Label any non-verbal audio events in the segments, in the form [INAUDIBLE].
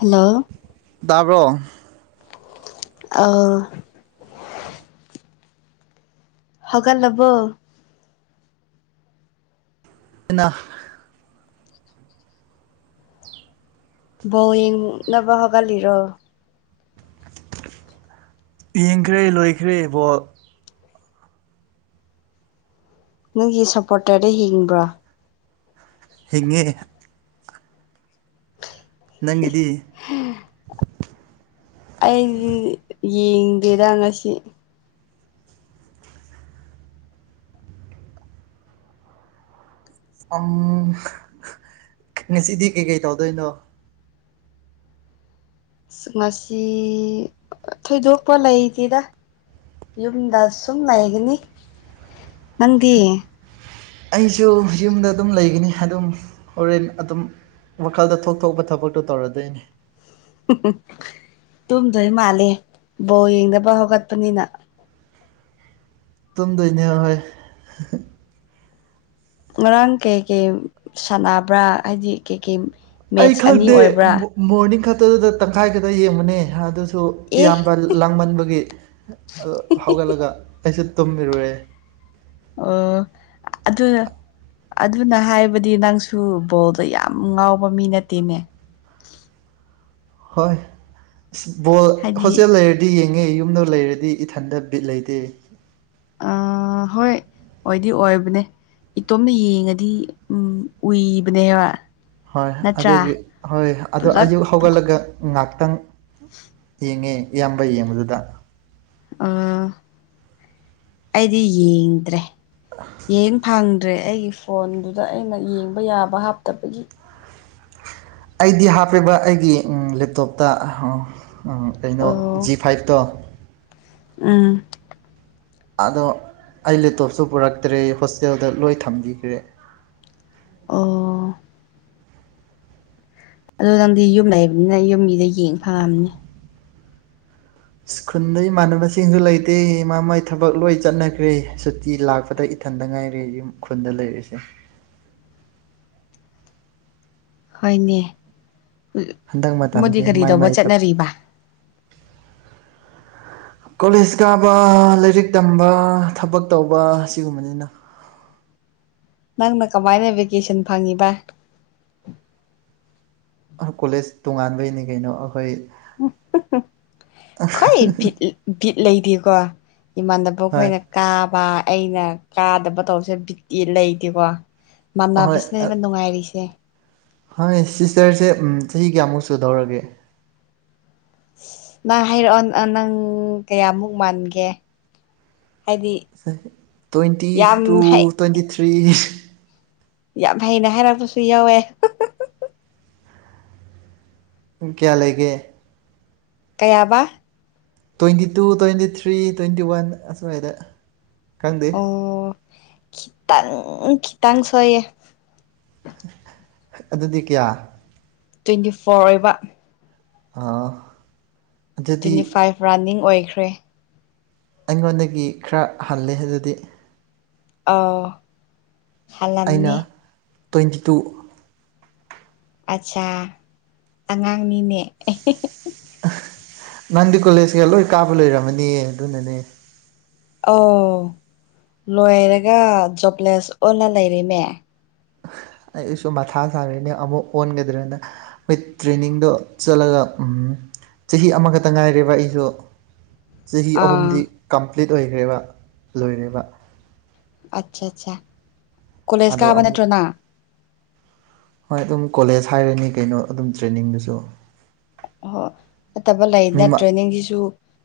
hello ꯇꯥꯕ꯭ꯔꯣ ꯑꯧ ꯍꯧꯒꯠꯂꯕꯣ ꯏꯅ ꯕꯣꯜ ꯌꯦꯡꯅꯕ ꯍꯧꯒꯠꯂꯤꯔꯣ ꯌꯦꯡꯈ꯭ꯔꯦ ꯂꯣꯏꯈ꯭ꯔꯦ ꯕꯣꯜ ꯅꯪꯒꯤ ꯁꯞꯄꯣꯔꯇꯔꯗ ꯍꯤꯡꯕ꯭ꯔꯣ ꯍꯤꯡꯉꯦ ꯅꯪꯒꯤꯗꯤ ꯍꯦ [INAUDIBLE] ꯑꯩꯗꯤ ꯌꯦꯡꯗꯦꯗ ꯉꯁꯤ ꯎꯝ ꯉꯁꯤꯗꯤ ꯀꯩꯀꯩ ꯇꯧꯗꯣꯏꯅꯣ ꯉꯁꯤ ꯊꯣꯏꯗꯣꯛꯄ ꯂꯩꯇꯦꯗ ꯌꯨꯝꯗ ꯁꯨꯝ ꯂꯩꯒꯅꯤ ꯅꯪꯗꯤ ꯑꯩꯁꯨ ꯌꯨꯝꯗ ꯑꯗꯨꯝ ꯂꯩꯒꯅꯤ ꯑꯗꯨꯝ ꯍꯣꯔꯦꯟ ꯑꯗꯨꯝ ꯋꯥꯈꯥꯜꯗ ꯊꯣꯛ ꯊꯣꯛꯄ ꯊꯕꯛꯇꯣ ꯇꯧꯔꯗꯣꯏꯅꯦ ꯇꯨꯝꯗꯣꯏ ꯃꯥꯜꯂꯦ ꯕꯣ ꯌꯦꯡꯅꯕ ꯍꯧꯒꯠꯄꯅꯤꯅ ꯇꯨꯝꯗꯣꯏꯅꯦ ꯍꯣꯏ ꯉꯔꯥꯡ ꯀꯩꯀꯩ ꯁꯥꯟꯅꯕ꯭ꯔꯥ ꯍꯥꯏꯗꯤ ꯀꯩꯀꯩ ꯑꯩ ꯃꯦꯠꯁ ꯑꯅꯤ ꯈꯪꯗꯦ ꯑꯣꯏꯕ꯭ꯔꯥ ꯃꯣꯔꯅꯤꯡ ꯈꯛꯇꯗꯨꯗ ꯇꯪꯈꯥꯏ ꯈꯛꯇ ꯌꯦꯡꯕꯅꯦ ꯑꯗꯨꯁꯨ ꯑꯦ ꯏꯌꯥꯝꯕ ꯂꯥꯡꯃꯟꯕꯒꯤ ꯍꯧꯒꯠꯂꯒ ꯑꯩꯁꯨ ꯇꯨꯝꯃꯤꯔꯨꯔꯦ ꯑꯣ ꯑꯗꯨ ꯑꯗꯨꯅ ꯍꯥꯏꯕꯗꯤ ꯅꯪꯁꯨ ꯕꯣꯜꯗ ꯌꯥꯝ ꯉꯥꯎꯕ ꯃꯤ ꯅꯠꯇꯦꯅꯦ ꯍꯣꯏ ꯕꯣꯜ ꯍꯥꯏꯗꯤ ꯍꯣꯁꯦꯜ ꯂꯩꯔꯗꯤ ꯂꯩꯔꯗꯤ ꯌꯦꯡꯉꯦ ꯌꯨꯝꯗ ꯂꯩꯔꯗꯤ ꯏꯊꯟꯗ ꯕꯤꯠ ꯂꯩꯇꯦ ꯑꯥ ꯍꯣꯏ [INAUDIBLE] ꯑꯣꯏꯗꯤ ꯑꯣꯏꯕꯅꯦ ꯏꯇꯣꯝꯅ ꯌꯦꯡꯉꯗꯤ ꯎꯝ ꯎꯨꯏꯕꯅꯦꯕ ꯍꯣꯏ ꯑꯗꯨꯒꯤ ꯍꯣꯏ ꯑꯗꯣ ꯄꯨꯂꯞ ꯑꯌꯨꯛ ꯍꯧꯒꯠꯂꯒ ꯉꯥꯏꯍꯥꯛꯇꯪ ꯌꯦꯡꯉꯦ ꯏꯌꯥꯝꯕ ꯌꯦꯡꯕꯗꯨꯗ ꯑꯣ ꯑꯩꯗꯤ ꯌꯦꯡꯗ꯭ꯔꯦ ꯌꯦꯡ ꯐꯪꯗ꯭ꯔꯦ ꯑꯩꯒꯤ ꯐꯣꯟꯗꯨꯗ ꯑꯩꯅ ꯌꯦꯡꯕ ꯌꯥꯕ ꯍꯥꯞꯇꯕꯒꯤ ꯑꯩꯗꯤ ꯍꯥꯞꯄꯦꯕ ꯑꯩꯒꯤ ꯂꯦꯞꯇꯣꯞꯇ ꯀꯩꯅꯣ ꯑꯣ ꯖꯤ ꯐꯥꯏꯞꯇꯣ ꯎꯝ ꯑꯗꯣ ꯑꯩ ꯂꯦꯞꯇꯣꯞꯁꯨ ꯄꯨꯔꯛꯇ꯭ꯔꯦ ꯍꯣꯁꯇꯦꯜꯗ ꯂꯣꯏ ꯊꯝꯕꯤꯈ꯭ꯔꯦ ꯑꯣ ꯑꯗꯣ ꯅꯪꯗꯤ ꯌꯨꯝ ꯂꯩꯕꯅꯤꯅ ꯌꯨꯝꯒꯤꯗ ꯌꯦꯡ ꯐꯪꯉꯥꯝꯅꯤ ꯈꯨꯟꯗ ꯏꯃꯥꯟꯅꯕꯁꯤꯡꯁꯨ ꯂꯩꯇꯦ ꯃꯥ ꯃꯥꯒꯤ ꯊꯕꯛ ꯂꯣꯏ ꯆꯠꯅꯈ꯭ꯔꯦ ꯁꯨꯇꯤ ꯂꯥꯛꯄꯗ ꯏꯊꯟꯗ ꯉꯥꯏꯔꯦ ꯌꯨꯝ ꯈꯨꯟꯗ ꯂꯩꯔꯤꯁꯦ ꯍꯣꯏꯅꯦ ꯍꯟꯗꯛ ꯃꯣꯏꯗꯤ ꯃꯇꯝꯁꯦ ꯀꯔꯤ ꯃꯥꯏ ꯇꯧꯕ ꯃꯥꯏ ꯊꯕꯛ ꯆꯠꯅꯔꯤꯕ ꯀꯣꯂꯦꯖ ꯀꯥꯕ ꯂꯥꯏꯔꯤꯛ ꯇꯝꯕ ꯊꯕꯛ ꯇꯧꯕ ꯑꯁꯤꯒꯨꯝꯕꯅꯤꯅ ꯅꯪꯅ ꯀꯃꯥꯏꯅ ꯚꯦꯀꯦꯁꯟ ꯐꯪꯉꯤꯕ ꯀꯣꯂꯦꯖ ꯇꯣꯉꯥꯟꯕꯩꯅꯤ ꯀꯩꯅꯣ ꯑꯩꯈꯣꯏ ꯈꯣꯏ ꯚꯤꯠ ꯚꯤꯠ ꯂꯩꯗꯦꯀꯣ ꯏꯃꯥꯟꯅꯕ ꯍꯣꯏ ꯑꯩꯈꯣꯏꯅ ꯀꯥꯕ ꯑꯩꯅ ꯀꯥꯗꯕ ꯇꯧꯕꯁꯦ ꯕꯤꯛꯇꯤ ꯂꯩꯇꯦꯀꯣ ꯃꯥꯟꯅꯕꯁꯤꯅꯦ ꯅꯨꯡꯉꯥꯏꯔꯤꯁꯦ ꯍꯣꯢ ꯁꯤꯁꯇꯔꯁꯦ ꯆꯍꯤ ꯀꯌꯥꯃꯨꯛ ꯁꯨꯗꯧꯔꯒꯦ ꯅꯪ ꯍꯥꯏꯔꯛꯑꯣ ꯅꯪ ꯀꯌꯥꯃꯨꯛ ꯃꯥꯟꯒꯦ ꯍꯥꯏꯗꯤ ꯇ꯭ꯋꯦꯟꯇꯤ ꯌꯥꯝ ꯇꯨ ꯍꯩ ꯇ꯭ꯋꯦꯟꯇꯤ ꯊ꯭ꯔꯤ ꯌꯥꯝ ꯍꯩꯅ ꯍꯥꯏꯔꯛꯄꯁꯨ ꯌꯥꯎꯋꯦ ꯀꯌꯥ ꯂꯩꯒꯦ ꯀꯌꯥꯕ twenty two twenty three twenty one ꯑꯁꯤꯋꯥꯏꯗ ꯈꯪꯗꯦ ꯑꯣ ꯈꯤꯇꯪ ꯈꯤꯇꯪ ꯁꯣꯏꯌꯦ ꯑꯗꯨꯗꯤ ꯀꯌꯥ ꯇ꯭ꯋꯦꯟꯇꯤ ꯐꯣꯔ ꯑꯣꯏꯕ ꯑꯥ ꯑꯗꯨꯗꯤ ꯇ꯭ꯋꯦꯟꯇꯤ ꯐꯥꯏꯚ ꯔꯥꯅꯤꯡ ꯑꯣꯏꯈ꯭ꯔꯦ ꯑꯩꯉꯣꯟꯗꯒꯤ ꯈꯔ ꯍꯜꯂꯦ ꯑꯗꯨꯗꯤ ꯑꯧ ꯑꯩꯅ ꯍꯜꯂꯝꯅꯤ ꯇ꯭ꯋꯦꯟꯇꯤ ꯇꯨ ꯑꯠꯆꯥꯥ ꯑꯉꯥꯡꯅꯤꯅꯦ ꯅꯥꯟꯗꯤ ꯀꯣꯂꯦꯖꯒ ꯂꯣꯏ ꯀꯥꯕ ꯂꯩꯣꯏꯔꯝꯃꯅꯤ ꯑꯗꯨꯅꯅꯦ ꯑꯧ ꯂꯣꯏꯔꯒ ꯖꯣꯕꯂꯦꯁ ꯑꯣꯜꯂ ꯂꯩꯔꯦꯅꯦ ꯑꯩꯁꯨ ꯃꯊꯥ ꯁꯥꯔꯤꯅꯦ ꯑꯃꯨꯛ ꯑꯣꯟꯒꯗ꯭ꯔꯦꯅ ꯍꯣꯏ ꯇ꯭ꯔꯦꯅꯤꯡꯗꯣ ꯆꯠꯂꯒ ꯆꯍꯤ ꯑꯃꯈꯛꯇ ꯉꯥꯏꯔꯦꯕ ꯑꯩꯁꯨ ꯆꯍꯤ ꯑꯍꯨꯝꯗꯤ ꯑꯥ ꯀꯝꯄ꯭ꯂꯤꯠ ꯑꯣꯏꯈ꯭ꯔꯦꯕ ꯂꯣꯏꯔꯦꯕ ꯑꯠ ꯆꯥ ꯆꯥ ꯀꯣꯂꯦꯖ ꯑꯗꯣ ꯀꯥꯕ ꯑꯃꯨꯛ ꯅꯠꯇ꯭ꯔꯣ ꯅ ꯍꯣꯏ ꯑꯗꯨꯝ ꯀꯣꯂꯦꯖ ꯍꯥꯏꯔꯅꯤ ꯀꯩꯅꯣ ꯑꯗꯨꯝ ꯇ꯭ꯔꯦꯅꯤꯡꯗꯨꯁꯨ ꯑꯣꯍꯣꯏ ꯐꯠꯇꯕ ꯂꯩꯅ ꯃꯤꯃ ꯇ꯭ꯔꯦꯅꯤꯡꯁꯤꯁꯨ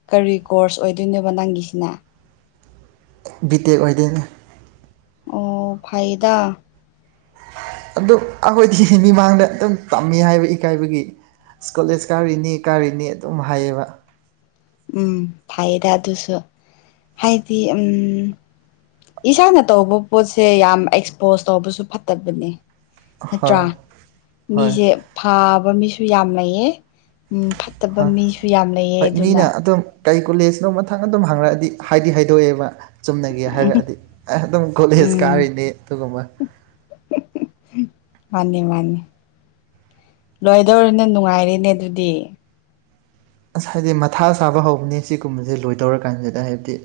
ꯀꯔꯤ ꯀꯣꯔꯁ ꯑꯣꯏꯗꯣꯏꯅꯣꯕ ꯅꯪꯒꯤꯁꯤꯅ ꯕꯤ ꯇꯦꯛ ꯑꯣꯏꯗꯣꯏꯅꯤ ꯑꯣ ꯐꯥꯏꯗ ꯑꯗꯨꯝ ꯑꯩꯈꯣꯏꯗꯤ ꯃꯤꯃꯥꯡꯗ ꯑꯗꯨꯝ ꯇꯝꯃꯤ ꯍꯥꯏꯕ ꯏꯀꯥꯏꯕꯒꯤ ꯀꯣꯂꯦꯖ ꯀꯥꯔꯤꯅꯤ ꯀꯥꯔꯤꯅꯤ ꯑꯗꯨꯝ ꯍꯥꯏꯌꯦꯕ ꯎꯝ ꯐꯩꯌꯦꯗ ꯑꯗꯨꯁꯨ ꯍꯥꯏꯗꯤ ꯎꯝ ꯏꯁꯥꯅ ꯇꯧꯕ ꯄꯣꯠꯁꯦ ꯌꯥꯝ ꯑꯦꯛꯁꯄꯣꯖ ꯇꯧꯕꯁꯨ ꯐꯠꯇꯕꯅꯦ ꯅꯠꯇ꯭ꯔꯥ ꯍꯣꯏ ꯍꯣꯏ ꯃꯤꯁꯦ ꯐꯥꯕ ꯃꯤꯁꯨ ꯌꯥꯝ ꯂꯩꯌꯦ ꯐꯠꯇꯕ ꯃꯤꯁꯨ ꯌꯥꯝ ꯂꯩꯑ ꯑꯗꯨꯅ ꯀꯔꯤ ꯀꯨꯂꯦꯖꯅꯣ ꯃꯊꯪ ꯑꯗꯨꯝ ꯍꯥꯡꯉꯛꯑꯗꯤ ꯍꯥꯏꯗꯤ ꯍꯥꯏꯗꯣꯛꯑꯦꯕ ꯆꯨꯝꯅꯒꯦ ꯎꯝ ꯍꯥꯏꯔꯛꯑꯗꯤ ꯑꯩ ꯑꯗꯨꯝ ꯀꯣꯂꯦꯖ ꯀꯥꯔꯤꯅꯤ ꯑꯗꯨꯒꯨꯝꯕ ꯃꯥꯅꯦ ꯃꯥꯅꯦ ꯂꯣꯏꯗꯧꯔꯅꯦ ꯅꯪ ꯅꯨꯡꯉꯥꯏꯔꯦꯅꯦ ꯑꯗꯨꯗꯤ ꯑꯁ ꯍꯥꯏꯗꯤ ꯃꯊꯥ ꯁꯥꯕ ꯍꯧꯕꯅꯦ ꯁꯤꯒꯨꯝꯕꯁꯦ ꯂꯣꯏ ꯇꯧꯔꯀꯥꯟꯁꯤꯗ ꯍꯥꯏꯕꯗꯤ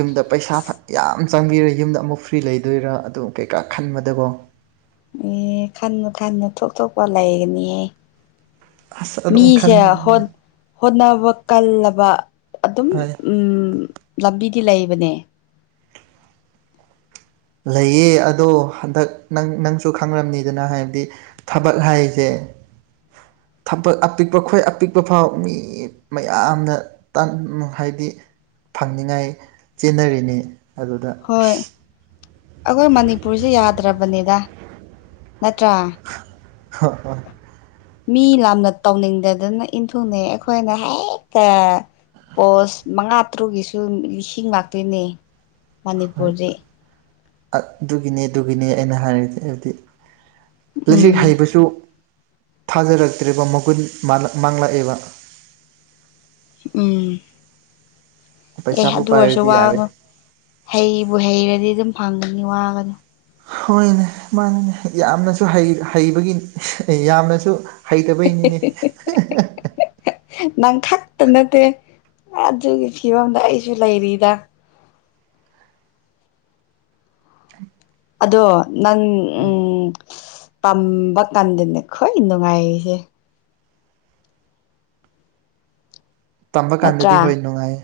ꯌꯨꯝꯗ ꯄꯩꯁꯥ ꯌꯥꯝ ꯆꯪꯕꯤꯔꯦ ꯌꯨꯝꯗ ꯑꯃꯨꯛ ꯐ꯭ꯔꯤ ꯂꯩꯗꯣꯏꯔꯥ ꯑꯗꯨ ꯀꯩꯀꯥ ꯈꯟꯕꯗꯀꯣ ꯑꯦ ꯈꯟꯅꯨ ꯈꯟꯅꯨ ꯊꯣꯛ ꯊꯣꯛꯄ ꯂꯩꯒꯅꯤꯌꯦ ꯑꯁ ꯑꯗꯨꯝ ꯃꯤꯁꯦ ꯈꯟꯕꯅꯦ ꯍꯣꯠꯅꯕ ꯀꯜꯂꯕ ꯑꯗꯨꯝ ꯍꯣꯏ ꯎꯝ ꯂꯝꯕꯤꯗꯤ ꯂꯩꯕꯅꯦ ꯂꯩꯌꯦ ꯑꯗꯣ ꯍꯟꯗꯛ ꯅꯪ ꯅꯪꯁꯨ ꯈꯪꯔꯕꯅꯤꯗꯅ ꯍꯥꯏꯕꯗꯤ ꯊꯕꯠ ꯍꯥꯏꯁꯦ ꯊꯄꯛ ꯑꯄꯤꯛꯄ ꯈꯣꯏ ꯑꯄꯤꯛꯄ ꯐꯥꯎ ꯃꯤ ꯃꯌꯥꯝꯅ ꯇꯟ ꯍꯥꯏꯗꯤ ꯐꯪꯅꯤꯡꯉꯥꯏ ꯆꯦꯟꯅꯔꯤꯅꯤ ꯑꯗꯨꯗ ꯍꯣꯏ ꯑꯁ ꯑꯩꯈꯣꯏ ꯃꯅꯤꯄꯨꯔꯁꯦ ꯌꯥꯗ꯭ꯔꯕꯅꯤꯗ ꯅꯠꯇ꯭ꯔꯥ ꯍ ꯍ ꯃꯤ ꯂꯥꯝꯅ ꯇꯧꯅꯤꯡꯗꯗꯅ ꯏꯟꯊꯨꯡꯅꯩ ꯑꯩꯈꯣꯏꯅ ꯍꯦꯛꯇ ꯄꯣꯁ ꯃꯉꯥ ꯇꯔꯨꯛꯀꯤꯁꯨ ꯂꯤꯁꯤꯡ ꯉꯥꯛꯇꯣꯏꯅꯦ ꯍꯣꯏ ꯃꯅꯤꯄꯨꯔꯖꯦ ꯑꯗꯨꯒꯤꯅꯦ ꯑꯗꯨꯒꯤꯅꯦ ꯑꯩꯅ ꯍꯥꯏꯔꯤꯗꯤ ꯍꯥꯏꯕꯗꯤ ꯂꯖꯤꯛ ꯎꯝ ꯍꯩꯕꯁꯨ ꯊꯥꯖꯔꯛꯇ꯭ꯔꯦꯕ ꯃꯒꯨꯟ ꯃꯥꯡꯂꯛꯑꯦꯕ ꯎꯝ ꯑꯦ ꯄꯩꯁꯥꯕꯨ ꯑꯗꯨ ꯑꯣꯏꯔꯁꯨ ꯄꯥꯏꯔꯗꯤ ꯋꯥ ꯌꯥꯔꯦ ꯉꯣ ꯍꯩꯕꯨ ꯍꯩꯔꯗꯤ ꯑꯗꯨꯝ ꯐꯪꯒꯅꯤ ꯋꯥꯒꯅꯣ ꯍꯣꯏꯅꯦ ꯃꯥꯅꯤꯅꯦ ꯌꯥꯝꯅꯁꯨ ꯍꯩ ꯍꯩꯕꯒꯤ ꯌꯥꯝꯅꯁꯨ ꯍꯩꯇꯕꯩ ꯅꯤꯅꯦ ꯅꯪ ꯈꯛꯇ ꯅꯠꯇꯦ ꯑꯗꯨꯒꯤ ꯐꯤꯕꯝꯗ ꯑꯩꯁꯨ ꯂꯩꯔꯤꯗ ꯑꯗꯣ ꯅꯪ ꯎꯝ ꯎꯝ ꯇꯝꯕ ꯀꯥꯟꯗꯅꯦ ꯈꯋ꯭ꯥꯏ ꯅꯨꯉꯥꯏꯔꯤꯁꯦ ꯇꯝꯕ ꯀꯥꯟꯗꯗꯤ ꯅꯠꯇ꯭ꯔꯥ ꯍꯣꯏ ꯅꯨꯉꯥꯏ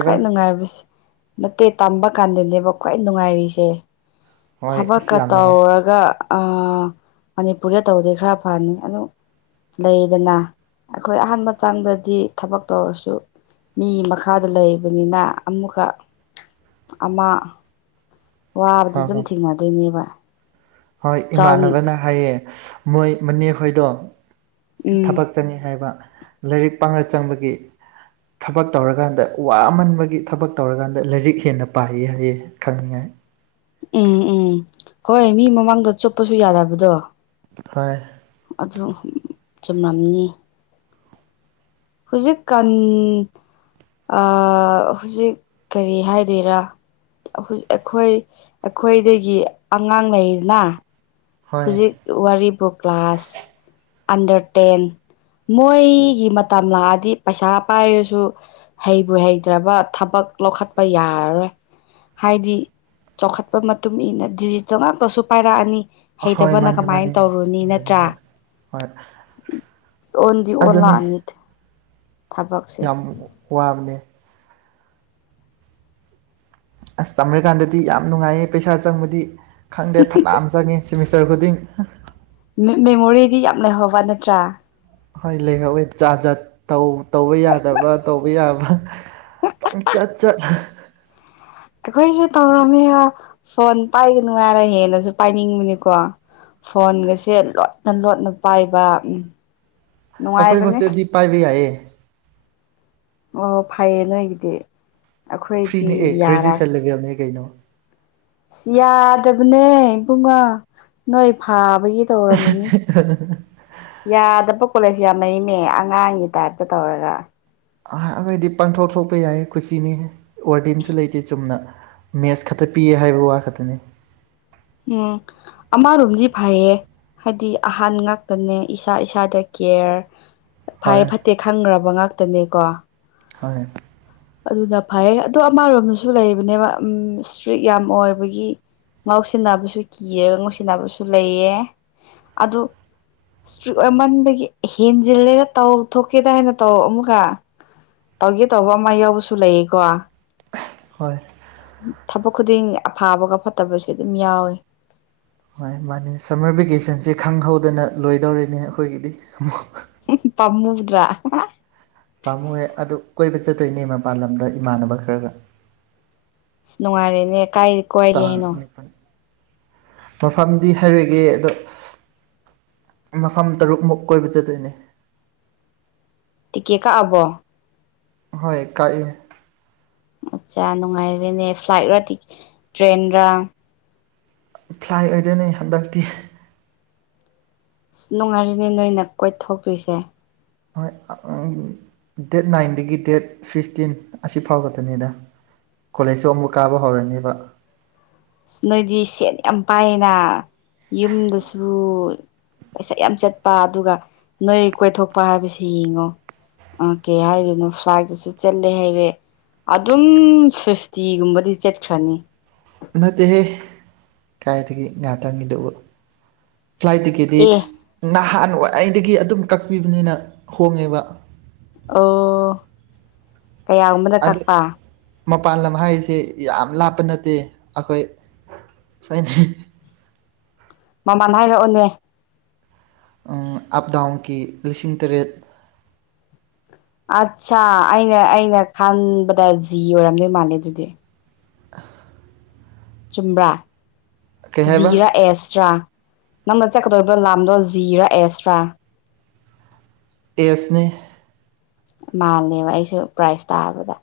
ꯈ꯭ꯋꯥꯏ ꯅꯨꯉꯥꯏꯕꯁꯦ ꯅꯠꯇꯦ ꯇꯝꯕ ꯀꯥꯟꯗꯅꯦꯕ ꯈ꯭ꯋꯥꯏ ꯅꯨꯉꯥꯏꯔꯤꯁꯦ ꯍꯣꯏ ꯑꯁ ꯊꯕꯛꯀ ꯌꯥꯝ ꯅꯨꯡꯉꯥꯏ ꯇꯧꯔꯒ ꯑꯥ ꯃꯅꯤꯄꯨꯔꯗ ꯇꯧꯔꯗꯤ ꯈꯔ ꯐꯅꯤ ꯑꯗꯨ ꯂꯩꯌ‌ꯦꯗꯅ ꯑꯈꯣꯏ ꯑꯍꯥꯟꯕ ꯆꯡꯕꯗꯤ ꯊꯕꯛ ꯇꯧꯔꯁꯨ ꯃꯤꯒꯤ ꯃꯈꯥꯗ ꯂꯩꯕꯅꯤꯅꯥ ꯑꯃꯨꯛꯀ ꯑꯃꯥ ꯋꯥꯕꯗꯨ ꯍꯣꯏ ꯗꯨꯝ ꯍꯣꯏ ꯊꯦꯡꯅꯗꯣꯏꯅꯦꯕ ꯍꯣꯏ ꯆꯥꯎ ꯏꯃꯥꯟꯅꯕꯅꯥ ꯍꯥꯏꯌꯦ ꯃꯣꯏ ꯃꯅꯦꯈꯣꯏꯗꯣ ꯎꯝ ꯊꯕꯛ ꯇꯅꯤ ꯍꯥꯏꯕ ꯂꯥꯏꯔꯤꯛ ꯄꯥꯔ ꯆꯪꯕꯒꯤ ꯊꯕꯛ ꯇꯧꯔꯒꯥꯟꯗ ꯋꯥꯃꯟꯕꯒꯤ ꯊꯕꯛ ꯇꯧꯔꯒꯥꯟꯗ ꯂꯥꯏꯔꯤꯛ ꯍꯦꯟꯅ ꯄꯥꯌꯦ ꯍꯥꯏꯌꯦ ꯈꯪꯅꯤꯉꯥꯏ ꯎꯝ ꯎꯝ ꯍꯣꯏ ꯃꯤ ꯃꯃꯥꯡꯗ ꯆꯣꯞꯄꯁꯨ ꯌꯥꯗꯕꯗꯣ ꯍꯣꯏ ꯑꯗꯨ ꯆꯨꯝꯔꯝꯅꯤ ꯍꯨꯖꯤꯛꯀꯥꯟ ꯑꯥ ꯍꯨꯖꯤꯛ ꯀꯔꯤ ꯍꯥꯏꯗꯣꯏꯔꯥ [UNINTELLIGIBLE] ꯑꯩꯈꯣꯏ ꯑꯈꯣꯏꯗꯒꯤ ꯑꯉꯥꯡ ꯂꯩꯗꯅ ꯍꯣꯏ ꯍꯨꯖꯤꯛ ꯋꯥꯔꯤꯕꯨ ꯀ꯭ꯂꯥꯁ ꯑꯟꯗ꯭ꯔ ꯇꯦꯟ ꯃꯣꯏꯒꯤ ꯃꯇꯝ ꯂꯥꯛꯑꯥꯗꯤ ꯄꯩꯁꯥ ꯄꯥꯏꯔꯁꯨ ꯍꯩꯕꯨ ꯍꯩꯇ꯭ꯔꯕ ꯊꯕꯛ ꯂꯧꯈꯠꯄ ꯌꯥꯔꯔꯣꯏ ꯍꯥꯏꯗꯤ ꯆꯥꯎꯈꯠꯄꯥ ꯃꯇꯨꯡ ꯏꯟꯅ ꯗꯤꯖꯤꯠꯇ ꯉꯥꯛꯇꯁꯨ ꯄꯥꯏꯔꯛ ꯑꯅꯤ ꯍꯣꯏ ꯍꯩꯇꯕꯅ ꯃꯥꯅꯦ ꯀꯃꯥꯏꯟ ꯃꯥꯅꯦ ꯇꯧꯔꯨꯅꯤ ꯌꯥꯏꯅꯤ ꯅꯠꯇ꯭ꯔꯥ ꯍꯣꯏ ꯍꯣꯏ ꯑꯣꯟꯗꯤ ꯑꯗꯨꯅꯤ ꯑꯣꯂꯥꯛꯑꯅꯤ ꯌꯥꯝ ꯋꯥꯕꯅꯦ ꯑꯁ ꯇꯝꯔꯤꯀꯥꯟꯗꯗꯤ ꯌꯥꯝ ꯅꯨꯡꯉꯥꯏꯌꯦ ꯄꯩꯁꯥ ꯆꯪꯕꯗꯤ ꯈꯪꯗꯦ ꯐꯅꯥꯝ ꯆꯪꯉꯤ ꯁ‌ꯦꯃꯤꯁꯇ꯭ꯔ ꯈꯨꯗꯤꯡ ꯃ‌ꯦ ꯃꯦꯃꯣꯔꯤꯗꯤ ꯌꯥꯝ ꯂꯩꯩꯍꯧꯕ ꯅꯠꯇ꯭ꯔꯥ ꯍꯣꯏ ꯂꯩꯍꯧꯋꯦ ꯖꯥꯠ ꯖꯥꯠ ꯇꯧ ꯇꯧꯕ ꯌꯥꯗꯕ ꯇꯧꯕ ꯌꯥꯕ ꯄꯪꯆꯠ ꯆꯠ ꯑꯩꯈ‌ꯣꯏꯁꯨ ꯇꯧꯔꯝꯃꯦꯕ ꯐꯣꯟ ꯄꯥꯏꯒꯅꯨ ꯍꯥꯏꯔ ꯍꯦꯟꯅꯁꯨ ꯄꯥꯏꯅꯤꯡꯉ‌ꯦꯀꯣ ꯐꯣꯟꯒꯥꯁꯦ ꯂꯣꯠꯅ ꯂꯣꯠꯅ ꯄꯥꯏꯕ ꯎꯝ ꯑꯈꯣꯏ ꯅꯨꯡꯉꯥꯏꯕꯅꯦ ꯍꯣꯁꯇꯦꯜꯗꯤ ꯄꯥꯏꯕ ꯌꯥꯏꯌꯦ ꯑꯣ ꯐꯌꯦ ꯅꯣꯏꯒꯤꯗꯤ ꯑꯈꯣꯏꯗꯤ ꯐ꯭ꯔꯤꯅꯦ ꯑꯦ ꯌꯥꯔꯥ [UNINTELLIGIBLE] ꯀꯩꯅꯣ ꯌꯥꯗꯕꯅꯦ ꯏꯕꯨꯡꯉꯣ ꯅꯣꯏ ꯐꯕꯒꯤ ꯇꯧꯔꯝꯃꯤꯅꯤ ꯌꯥꯗꯕ ꯀꯣꯂꯦꯖ ꯌꯥꯝ ꯂꯩꯩꯅꯦ ꯑꯉꯥꯡꯒꯤ ꯇꯥꯏꯞꯇ ꯇꯧꯔꯒ ꯑꯈꯣꯏꯗꯤ ꯄꯪꯊꯔ‌ꯣꯛ ꯊꯔ‌ꯣꯛꯄ ꯌꯥꯏ ꯀꯨꯁꯤꯅꯤ ꯋꯥ꯭ꯔꯗꯦꯟꯁꯨ ꯂꯩꯇꯦ ꯆꯨꯝꯅ ꯃꯦꯁ ꯈꯇ ꯄꯤꯌꯦ ꯍꯥꯏꯕ ꯋꯥ ꯈꯇꯥꯅꯤ ꯉꯥ ꯑꯃꯥꯔꯣꯝꯗꯤ ꯐꯌꯦ ꯍꯥꯏꯗꯤ ꯑꯍꯟ ꯉꯥꯛꯇꯅꯦ ꯏꯁꯥ ꯏꯁꯥꯗ ꯀꯤꯌ꯭ꯔ ꯍꯣꯏ ꯐꯩ ꯐꯠꯇꯦ ꯈꯪꯒ꯭ꯔꯥꯕ ꯉꯥꯛꯇꯅꯦ ꯀꯣ ꯍꯣꯏ ꯑꯗꯨꯗ ꯐꯩꯌꯦ ꯑꯗꯨ ꯑꯃꯥꯔꯣꯝꯗꯁꯨ ꯂꯩꯕꯅꯦꯕ ꯎꯝ ꯏꯁꯇ꯭ꯔꯤꯛ ꯌꯥꯝ ꯑꯣꯏꯕꯒꯤ ꯉꯥꯎꯁꯤꯟꯅꯥꯕꯁꯨ ꯀꯤꯔꯒ ꯉꯥꯎꯁꯤꯟꯅꯥꯕꯁꯨ ꯂꯩꯌꯦ ꯑꯗꯨ ꯏꯁꯇ꯭ꯔꯤꯛ ꯑꯣꯏꯃꯟꯕꯒꯤ ꯍꯦꯟꯖꯤꯜꯂꯦꯗ ꯇꯧ ꯊꯣꯛꯀꯦꯗꯥ ꯍꯥꯏꯅ ꯇꯧ ꯑꯃꯨꯛꯀꯥ ꯇꯧꯒꯦ ꯇꯧꯕ ꯑꯃꯥ ꯌꯥꯎꯕꯁꯨ ꯂꯩꯌꯦꯀꯣ ꯍꯣꯏ ꯊꯥꯕꯛ ꯈꯨꯗꯤꯡ ꯑꯐꯥꯕꯒ ꯐꯠꯇꯥꯕꯁꯦ ꯑꯗꯨꯝ ꯌꯥꯎꯏ ꯃꯥꯅꯤ ꯃꯥꯅꯤ ꯁꯝꯃꯔ ꯚꯦꯀꯦꯁꯟꯁꯦ ꯈꯪꯍꯧꯗꯅ ꯂꯣꯏꯗꯧꯔꯦꯅꯦ ꯑꯈꯣꯏꯒꯤꯗꯤ ꯑꯃꯨꯛ ꯄꯥꯝꯃꯨꯗ꯭ꯔꯥ ꯄꯥꯝꯃꯨꯌꯦ ꯑꯗꯨ ꯀꯣꯏꯕ ꯆꯠꯇꯣꯏꯅꯦ ꯃꯄꯥꯟ ꯂꯝꯗꯥ ꯏꯃꯥꯟꯅꯕ ꯈꯔꯒ [INAUDIBLE] ꯅꯨꯡꯉꯥꯏꯔꯦꯅꯦ ꯀꯥꯏ ꯀꯣꯏꯒꯦ ꯇꯥꯡ ꯍꯥꯏꯅꯣ ꯅꯤꯄꯥꯜ ꯃꯐꯝꯗꯤ ꯍꯩꯔꯒꯦ ꯑꯗꯣ ꯃꯐꯝ ꯇꯔꯨꯛꯃꯨꯛ ꯀꯣꯏꯕ ꯆꯠꯇꯣꯏꯅꯦ ꯇꯤꯀꯦꯠ ꯀꯛꯑꯕꯣ ꯍꯣꯏ ꯀꯥꯛꯑꯦ ꯑꯠꯆꯥ ꯅꯨꯡꯉꯥꯏꯔꯦꯅꯦ ꯐ꯭ꯂꯥꯏꯠꯔꯥ ꯇꯤ ꯇ꯭ꯔꯦꯟꯔꯥ ꯐ꯭ꯂꯥꯏ ꯑꯣꯏꯗꯣꯏꯅꯤ ꯍꯟꯗꯛꯇꯤ ꯑꯁ ꯅꯨꯡꯉꯥꯏꯔꯤꯅꯦ ꯅꯣꯏꯅ ꯀꯣꯏꯊꯣꯛꯇꯣꯏꯁꯦ ꯍꯣꯏ ꯎꯝ ꯗꯦꯠ ꯅꯥꯏꯟꯗꯒꯤ ꯗꯦꯠ ꯐꯤꯐꯇꯤꯟ ꯑꯁꯤ ꯐꯥꯎ ꯈꯇꯥꯅꯤꯗ ꯀꯣꯂꯦꯖꯁꯨ ꯑꯃꯨꯛ ꯀꯥꯕ ꯍꯧꯔꯅꯦꯕ ꯅꯣꯏꯗꯤ ꯁꯦꯠ ꯌꯥꯝ ꯄꯥꯏꯌꯦꯅ ꯌꯨꯝꯗꯁꯨ ꯄꯩꯁꯥ ꯌꯥꯝ ꯆꯠꯄ ꯑꯗꯨꯒ ꯅꯣꯏ ꯀꯣꯏꯊꯣꯛꯄ ꯍꯥꯏꯕꯁꯤ ꯌꯦꯡꯉꯣ ꯎꯝ ꯀꯩ ꯍꯥꯏꯗꯣꯏꯅꯣ ꯐ꯭ꯂꯥꯏꯠꯇꯁꯨ ꯆꯠꯂꯦ ꯍꯥꯏꯔꯦ ꯑꯗꯨꯝ ꯐꯤꯐꯇꯤꯒꯨꯝꯕꯗꯤ ꯆꯠꯈ꯭ꯔꯥꯅꯤ ꯅꯠꯇꯦꯍꯦ ꯀꯔꯥꯏꯗꯒꯤ ꯉꯍꯥꯇꯪꯒꯤꯗꯨꯕꯨ ꯐ꯭ꯂꯥꯏꯠ ꯇꯤꯀꯦꯗꯤ ꯑꯦ ꯅꯍꯥꯟꯋꯥꯏꯗꯒꯤ ꯑꯗꯨꯝ ꯀꯛꯄꯤꯕꯅꯤꯅ ꯍꯣꯡꯉꯦꯕ ꯑꯣ ꯀꯌꯥꯒꯨꯝꯕꯗ ꯑꯗꯨ ꯀꯛꯄ ꯃꯄꯥꯟ ꯂꯝ ꯍꯥꯏꯖꯦ ꯌꯥꯝ ꯂꯥꯞꯄ ꯅꯠꯇꯦ ꯑꯈꯣꯏ [UNINTELLIGIBLE] ꯃꯃꯥꯟ ꯍꯥꯏꯔꯛꯑꯣꯅꯦ ꯎꯝ ꯑꯞ ꯗꯥꯎꯟꯒꯤ ꯂꯤꯁꯤꯡ ꯇꯔꯦꯠ ꯑꯠꯆꯥ ꯑꯩꯅ ꯑꯩꯅ ꯈꯟꯕꯗ ꯖꯤ ꯑꯣꯏꯔꯝꯗꯣꯏ ꯃꯥꯜꯂꯦ ꯑꯗꯨꯗꯤ ꯆꯨꯝꯕ꯭ꯔꯥ ꯀꯩ ꯍꯥꯏꯕ ꯖꯤꯔꯥ ꯑꯦꯁꯇ꯭ꯔꯥ ꯅꯪꯅ ꯆꯠꯀꯥꯗꯧꯔꯤꯕ ꯂꯥꯝꯗꯣ ꯖꯤꯔꯥ ꯑꯦꯁ꯭ꯔꯥ ꯑꯦꯁꯅꯦ ꯃꯥꯜꯂꯦꯕ ꯑꯩꯁꯨ ꯄ꯭ꯔꯥꯏꯖ ꯇꯥꯕꯗ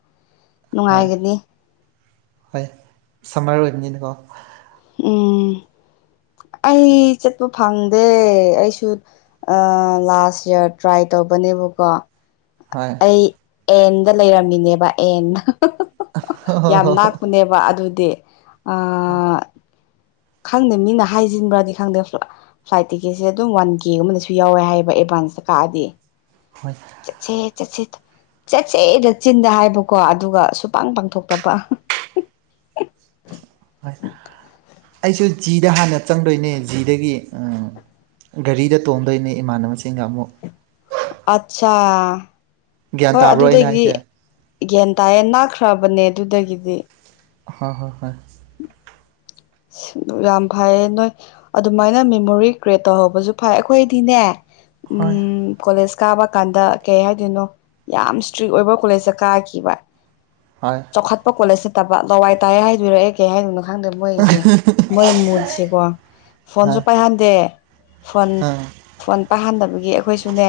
ꯍꯣꯏ ꯅꯨꯡꯉꯥꯏꯒꯅꯤ ꯍꯣꯏ ꯁꯝꯃꯔ ꯑꯣꯏꯕꯅꯤꯅꯀꯣ ꯎꯝ [INAUDIBLE] ꯑꯩ ꯆꯠꯄ ꯐꯪꯗꯦ ꯑꯩꯁꯨ ꯑꯥ ꯂꯥꯁ ꯌꯔ ꯇ꯭ꯔꯥꯏ ꯇꯧꯕꯅꯦꯕꯀꯣ ꯍꯣꯏ ꯑꯩ ꯑꯦꯟꯗ ꯂꯩꯔꯝꯃꯤꯅꯦꯕ ꯑꯦꯟꯗ ꯍꯣꯏ ꯍꯣꯏ ꯌꯥꯝ ꯅꯛꯄꯅꯦꯕ ꯋꯥ ꯑꯗꯨꯗꯤ ꯍꯣꯏ ꯈꯪꯗꯦ ꯃꯤꯅ ꯍꯥꯏꯖꯤꯟꯕ꯭ꯔꯥꯗꯤ ꯈꯪꯗꯦ [INAUDIBLE] ꯐ꯭ꯂꯥꯏꯠ ꯇꯤꯀꯦꯠꯁꯦ ꯑꯗꯨꯝ ꯋꯥꯟ ꯀꯦꯒꯨꯝꯕꯗꯁꯨ ꯌꯥꯎꯋꯦ ꯍꯥꯏꯌꯦꯕ ꯑꯦꯗꯚꯥꯟꯁꯇ ꯀꯛꯑꯗꯤ [INAUDIBLE] ꯆꯠꯁꯦ ꯆꯠꯁꯦ ꯆꯠꯁꯦꯗ ꯆꯤꯟꯗ ꯍꯥꯏꯕꯀꯣ ꯑꯗꯨꯒ ꯁꯨꯄꯥꯡ ꯄꯥꯡꯊꯣꯛꯇꯕ ꯑꯩꯁꯦ ꯖꯤꯗ ꯍꯥꯟꯅ ꯆꯪꯗꯣꯏꯅꯦ ꯖꯤꯗꯒꯤ ꯒꯥꯔꯤꯗ ꯇꯣꯡꯗꯣꯏꯅꯤ ꯏꯃꯥꯟꯅꯕꯁꯤꯡꯒ ꯑꯃꯨꯛ ꯑꯠꯆꯥꯥ ꯍꯣ ꯒ꯭ꯌꯥꯟ ꯇꯥꯕ꯭ꯔꯣ ꯑꯩꯅ ꯑꯗꯨꯗꯒꯤ ꯍꯥꯏꯁꯦ ꯒꯟ ꯇꯥꯌꯦ ꯅꯥꯛꯈ꯭ꯔꯕꯅꯦ ꯑꯗꯨꯗꯒꯤꯗꯤ ꯍꯣꯏ ꯍꯣꯏ ꯍꯣꯏ ꯌꯥꯝꯐꯩꯑꯦ ꯅꯦ ꯑꯗꯨꯃꯥꯏꯅ ꯃꯦꯃꯣꯔꯤ ꯀ꯭ꯔꯤꯌꯦꯠ ꯇꯧꯍꯧꯕꯁꯨ ꯐꯩ ꯑꯩꯈꯣꯏꯗꯤꯅꯦ ꯍꯣꯏ ꯎꯝ ꯀꯣꯂꯦꯖ ꯀꯥꯕ ꯀꯥꯟꯗ ꯀꯩ ꯍꯥꯏꯗꯣꯏꯅꯣ ꯌꯥꯝ ꯏꯁꯇ꯭ꯔꯤꯛ ꯑꯣꯏꯕ ꯀꯣꯂꯦꯖꯇ ꯀꯥꯈꯤꯕ [UNINTELLIGIBLE] ꯆꯧꯈꯠꯄ ꯀꯣꯂꯖꯁꯤꯠ ꯅꯠꯇꯕ ꯂꯋꯥꯏ ꯇꯥꯏ ꯍꯥꯏꯗꯣꯏꯔꯥ ꯑꯩ ꯀꯩ ꯍꯥꯏꯗꯣꯏꯅꯣ ꯈꯪꯗꯦ ꯃꯣꯏꯒꯤꯁꯦ ꯃꯣꯏ ꯃꯨꯠꯁꯦꯀꯣ ꯐꯣꯟꯁꯨ ꯍꯣꯏ ꯄꯥꯏꯍꯟꯗꯦ ꯐꯣꯟ ꯑꯥ ꯐꯣꯟ ꯄꯥꯍꯟꯗꯕꯒꯤ ꯑꯩꯈꯣꯏꯁꯨꯅꯦ